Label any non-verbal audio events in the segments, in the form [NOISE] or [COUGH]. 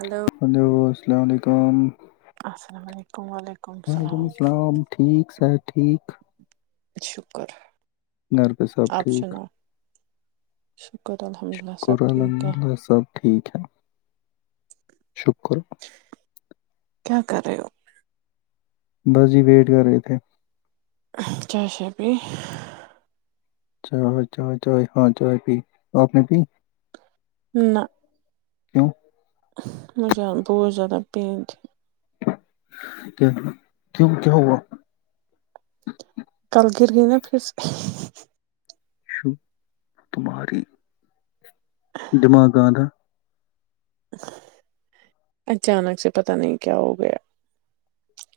Hello ان وہ [UNINTELLIGIBLE] السلام علیکم وعلیکم وعلیکم السلام ٹھیک س ٹھیک شکر گر پہ سب آپ ٹھیک سناؤ شکر الحمد للہ سب شکر ٹھیک ہے الحمد للہ سب ٹھیک ہے شکر کیا کر رہے ہو؟ بس جی ویٹ کر رہے تھے چاہشے بھی چ چ ہاں چائے پی آپ نے پی نہ کیوں مجھے بوھ زیادہ پینت کیوں کیا ہووگا کلگر گئی نا پھر سے [UNINTELLIGIBLE] ش تمہاری دماغ آ تھا اچانک سے پت نہیں کیا ہو گیا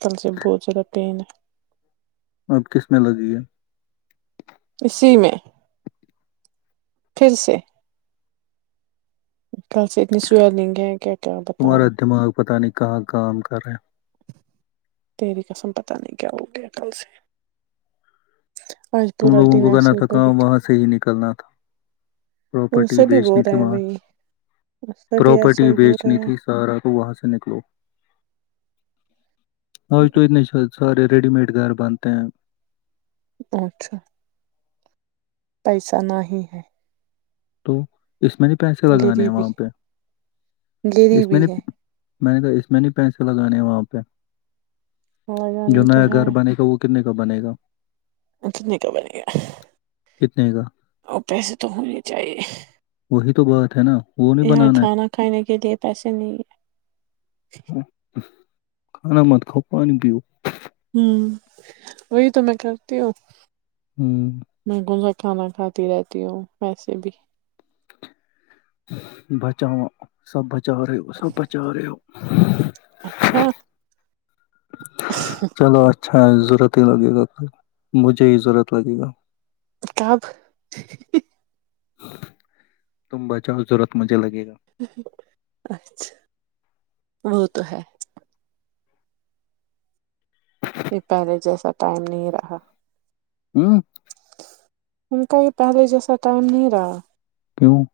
کل سے بہت زیادہ پین ہے اب کس میں لگی ہے اسی میں پھر سے کل سے اتنی سو لنگ ہے ہیں کیا کیا بتاؤں تمہارا دماغ پتہ نہیں کہاں کام کریں تیری قسم پتہ نہیں کیا ہوگیا کل سے؟ آج تم پورا لوگوں دن کو کرنا ایسے ہی تھا پڑی کام وہاں سے ہی نکلنا تھا تھی پراپرٹی سبھی بول بیچنی رہے تھی ہیں وہاں وہی سبھی ایسا پراپرٹی ہی بول رہے بیچنی تھی سارا تو وہاں سے نکلو ہو ہیں تو نہیں س سارے ریڈی میڈ گھر بنتے ہیں اچھا پیسہ نہ ہی ہے تو اس میں نہیں پیسے لگانے ہیں غریبی وہاں پہ اس میں غریبی ہے نہیں میں نے تو اس میں نہیں پیسے لگانے ہیں وہاں پہ ہمارے جو جانے نیا گھر بنے گا وہ کتنے بنے گا توتنے کا بنے گیا کتنے کا اور پیسے تو ہونے چاہے ی تو بہت ہے نا وہ نہیں یہاں بنانا کھانا کھانے کے لیئے پیسے نہیں ہیں [INAUDIBLE] ہے کھانا مت کاؤ پانی پیو ہوں وہی تو میں کرتی ہوں ہوں [UNINTELLIGIBLE] میں کون سا کھانا کھاتی رہتی ہوں ویسے بھی بچا سب بچ [UNINTELLIGIBLE] پہچا رہے ہو سب پچا رہے ہو اچھا [UNINTELLIGIBLE] چلو اچھا ضرورت ہی لگے گا مجھے ہی ضرورت لگے گا کتاب [UNINTELLIGIBLE] تم بچاؤ ضرورت مجھے لگے گا اچھا [UNINTELLIGIBLE] وہ تو ہے [UNINTELLIGIBLE] یہ پہلے جیسا ٹائم نہیں رہا ہوں [UNINTELLIGIBLE] ان کا یہ پہلے جیسا ٹائم نہیں رہا کیوں [UNINTELLIGIBLE]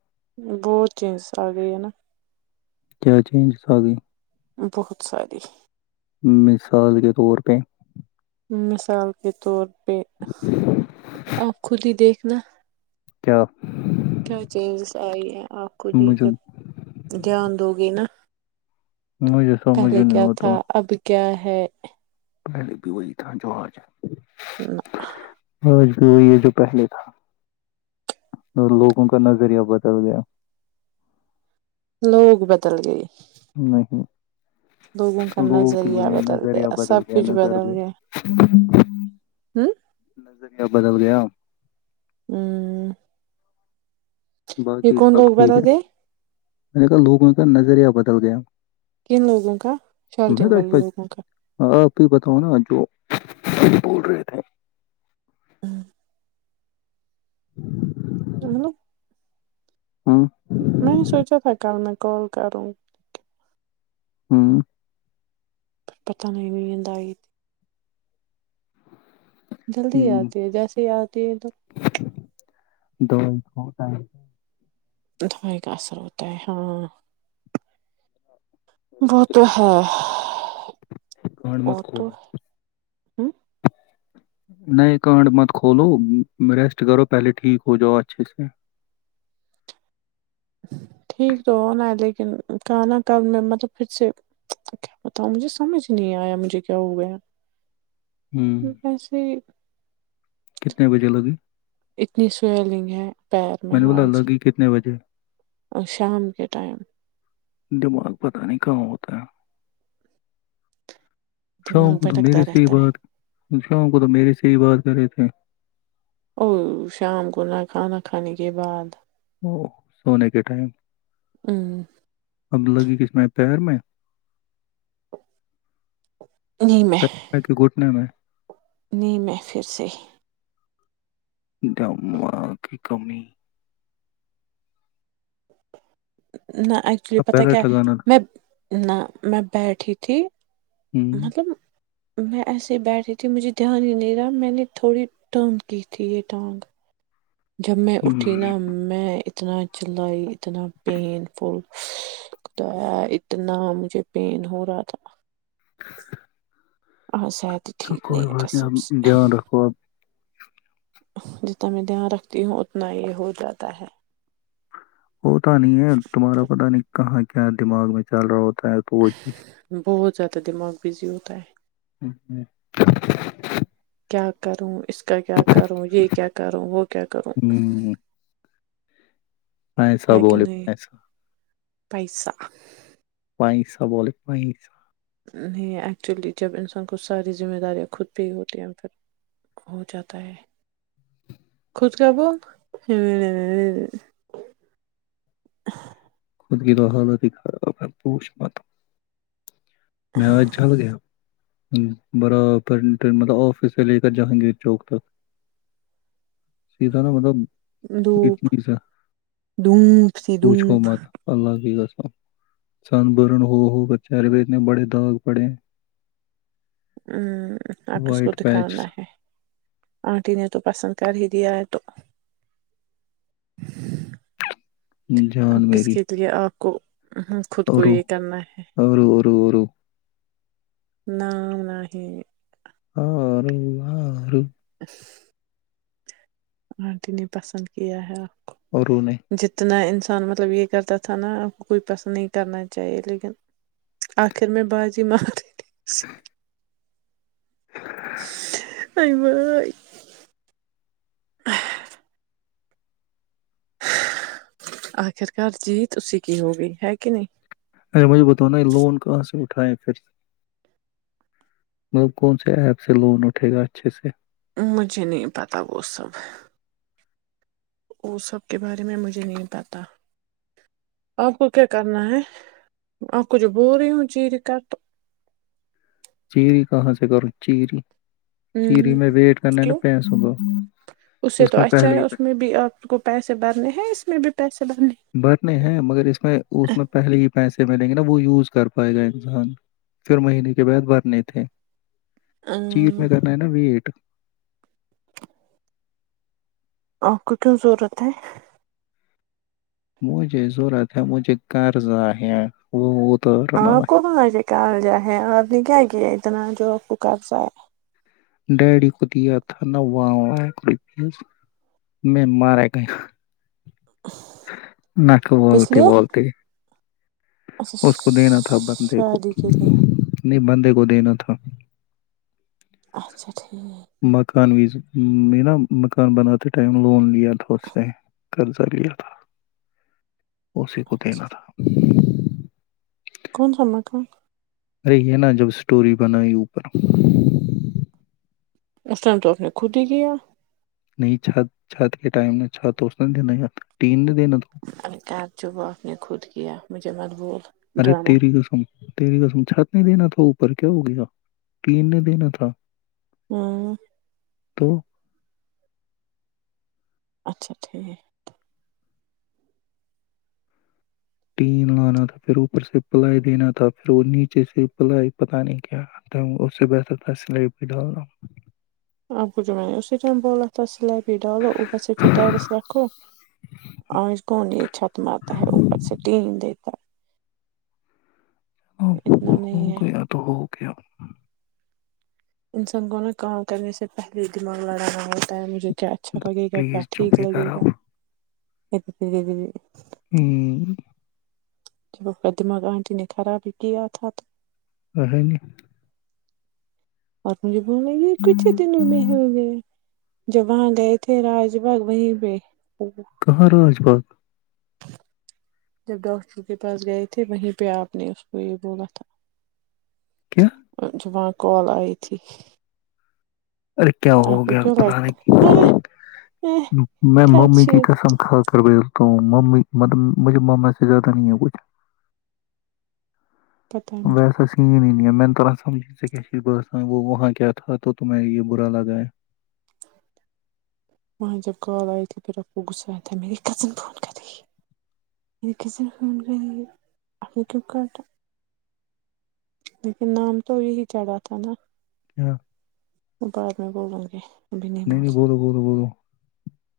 بہت چینجز آ گئے ہیں نا کیا چینج تھا آ گئی بہت ساری [UNINTELLIGIBLE] مثال کے طور پہ مثال کے طور پہ آپ خود ہی دیکھ [UNINTELLIGIBLE] نہ [UNINTELLIGIBLE] کیا [UNINTELLIGIBLE] توی ہے [UNINTELLIGIBLE] آپ خود ہی مجھے جب دھیان دو گے نا مجھے سمجھ پہلے نہیں کیا ہو تو تھا اب کیا ہے [UNINTELLIGIBLE] پل بھی وہی تھا جوہج ہ [INAUDIBLE] سج یہ جو پہلے تھا وہ لوگوں کا نظریہ بدل گیا لوگ بدل گئے نہیں کا لوگوں کی نظریہ بیا بدل نظریہ گیا بدل سب گیا کچھ نظر پ بدل گیا ہ نظرییا بدل گیا ہوں [UNINTELLIGIBLE] یہ باقی کون لوگ سب ٹھیک ہے بتاتے میں نے کہا لوگوں کا نظریہ بدل گیا کن لوگوں کا میں شالٹنگ والے تو لوگوں کا آپ ہی بتاؤں نا جو بول رہے تھے ہوں [INAUDIBLE] ہ [INAUDIBLE] ہ میں سوچا تھا کل میں کال کروں ہاں پتا نہیں، نیند آئی یا نہیں۔ جلدی ہ آتی ہے جیسے ہی آتی ہے تو د ہوٹا دوائی کا اثر ہوتا ہے ہاں وہ تو ہے گانڈ مت وہ کھو تو ہوں نہیں کانڈ مت کھولو ریسٹ کرو پہلے ٹھیک ہو جاؤ اچھے سے ٹھیک تو ہونا ہے لیکن کہنا کل میں مطلب پھر سے کیا بتاؤں مجھے سمجھ نہیں آیا مجھے کیا ہو گیا ہوں ایسے کتنے بجے لگی اتنی سولنگ ہے پیر میں نے بولا آج لگی کتنے بجے اور شام کے ٹائم دماغ پتہ نہیں کہاں ہوتا ہے دماغ شام کو تو وہ بھٹکتا رہتا ہے میرے ساتھ ہر بات کرتی تھی۔ اھ ا شام کو نہ کھان کھانے کے بعد او سونے کے ٹائم نہیں اب لگی کس میں پیر میں میں گھٹنے میں نہیں میں پھر سے دماغ کی کمی [INAUDIBLE] نہ ایکچولی اب پتہ کیا بیلٹ لگانا تھا میں نہ میں بیٹھی تھی ہوں مطلب میں ایسے ہی بیٹ رہی تھی مجھے دھیان ہی نہیں رہا میں نے تھوڑی ٹرم کی تھی یہ ٹانگ جب میں اٹھی نا ہوں میں اتنا چلائی اتنا پین فلتا اتنا مجھے پین ہو رہا تھا آ ص ہے تو ٹھیک نہیں کوئی ہے بات کسم سے اب دھیان رکھو اب جتنا میں دھیان رکھتی ہوں اتنا یہ ہو جاتا ہے وہتا نہیں ہے تمہارا پتتا نہیں کہاں کیا دماغ میں چل رہا ہوتا ط تو وہی بہت زیادہ دماغ بزی ہووتا ہیں ہ ہوں [UNINTELLIGIBLE] کیا کروں اس کل کیا کروں یہ کیا کروں وہ کیا کروں ہوں۔ پیسہ ہے کہ بولے نہیں پیسہ پیسہ پیسا بولے پیسہ نہیں ایکچولی جب انسان کو ساری ذمہ داریاں خود پہ ہی ہوتی ہیں پھر ہو جاتا ہے خود کا بو [UNINTELLIGIBLE] خود کی تو ہالت ہی خراب ہے پوش مت میں آج جل گیاہو بڑا [UNINTELLIGIBLE] پرٹ مطلب آفس سے لے کر جہانگیر چوک تک سیدھا نا مطلب دھوپ اتنی سا دھوپ سی پوچھو دھوپ مت اللہ کی قسم سن برن [UNINTELLIGIBLE] ہو ہو بچیا ر اتنے بڑے داغ پڑے ہوں آب کس کو وائٹ پیچ دکھانا ہے آنٹی نے تو پسند کر ہی دیا ہے تو جان اب کس میری کے لیے آپ کو [UNINTELLIGIBLE] خود اور کو یہ کرنا ہے اور اور اور نام نہیں ہ رو آارو [INAUDIBLE] آنٹی نے پسند کیا ہے اورو نے جتنا ان مطلب یہ کرتا تھا نا آپ کوئی پسند نہیں کرنا چاہیے لیکن آخر میں بازی مار ہی دی اس نے نہیںئی بئی [UNINTELLIGIBLE] آخر کرار جی توسی کی ہو گئی ہے کہ نہیں اے مجھے بتانا یہ لون کہاں سے اٹھائے پھر سے کون سے ایپ سے لون اٹھے گا اچھے سے مجھے نہیں پتا وہ سب وہ سب کے بارے میں مجھے نہیں پتا آپ کو کیا کرنا ہے آپ کو جو بول رہی ہوں چیر کا تو چیری کہاں سے کرو چیری ہ چیری میں ویٹ کرنا ہے نا کیوں پیسوں کا اسے اس تو میں اچھا پہلے ہے ہی اس میں بھی آپ کو پیسے بھرنے ہیں اس میں بھی پیسے بھرنے بٹنے ہیں مگر اس میں اس میں پہلے ہی پیسے ملیں گے وہ یوز کر پائے گا انسان پھر مہینے کے بعد بھرنے تھے چیر ہیں۔ میں کرنا ہے نا وٹ [INAUDIBLE] آپ کو کیوں ضرورت ہے؟ مجھے ضرورت ہے مجھے قرض ہے وہ اتارنا آپ کو وہاں آ کے کہال جا ہے آپ نے کیا کیا اتنا جو آپ کو قبضہ ہے ڈیڈی کو دیا تھا نا وہڑی پیز میں مارا گیا ن کو کس بولتی لیے بولتی اچھا اس کو دینا تھا بندے کو شادی کے لیے نہیں بندے کو کو دینا تھا اچھا اھ مکان وز یہ نا مکان بنات تو ائم لون لیا تو سے قرضہ لیا تھا اسی کو دینا تھا کون سا مکان ارے یہ نا جب اسٹوری بنئی اوپر اسٹرم تو آپ نے خود ہی کیا نہیں چھت چھت کے ٹائم میں چھت اس نے د ین ت چب آپ نے خود کیا مجھے مقبوف ارے تیری توسم تیری قسم چھت نہیں دینا تھا اوپر کیا ہو گیا تین نہیں دینا تھا ہاں تو اچھا ٹھیک ہے ٹین لانا تھا پھر اوپر سے پلائی دینا تھا پھر وہ نیچے سے پلائی پتہ نہیں کیا آتا اس سے بہتر تھا سلیب بھی ڈالنا آپ کو جو میں نے اسی ٹائم بولا تھا سلیٹ پھر ڈالو اوپر سے پھر ٹائیرس رکھو آنچ کو نہیں چھت مارتا ہے اوپر سے ٹین دیتا ہے ہ ہے اتنا ہو نہیں ہے گیا تو ہو گیا انسان کو نہ کام کرنے سے پہلے ہی دماغ لڑانا ہوتا ہے مجھے کیا اچھا لگے گا کیا پلیز چپ ٹھیک ہی کر لگے آپ گا ایک ت ہوں ج قدمہ آنٹی نے کڑا بھی کیا تھا تو رہ نہیں اور تمجے ہمے کچھ دنوں میں نہیں ہو گے جب وہاں گئے تھے راج باگ وہیں پہ کہاں راج باغ جب ڈاکٹر کے پاس گئے تھے وہیں پہ آپ نے اس کو یہ بولا تھا کیا اچ جو وہاں کال آئی تھی ارے کیا ہو آپ کو گیا کیوں بت نہیںے کی لگتا میں ممی کی ہے کسم کھا کر ب تو م مطلب مجھے مما سے زیادہ نہیں ہے کچھ پتا ہے مجھے ویسا سین ہی نہیں میں نے توا سمجھ سے ب وہ وہاں کیا تھا تو تمہ یہ برا لگا ہے وہاں جب کال آئی تھی پھر آپ کو غسا آیا تھا میری کزن فون کر رہی ہے میری کزن فون کر رہی ہے آ نے کیوں کاٹا لیکن نام تو یہی چڑھا تھا نا بعد میں بولوں گی ابھی نہیں بول نہیں سکتے، بولو بولو بولو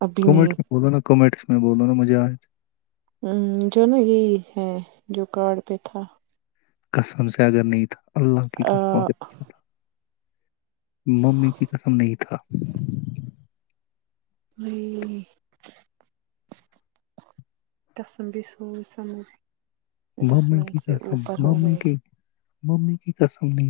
ابھی کومنٹ میں بولو نا کومنٹس میں بولو نا مجے آج ہ جو نا یہی ہے جو کارڈ پہ تھا کسم سے اگر نہیں تھا اللہ کی کا آ ممی کی قسم نہیں تھا قسم بھی سوچ سمھ مامے کی کر سم مامے کی ممی کی کسل نہیں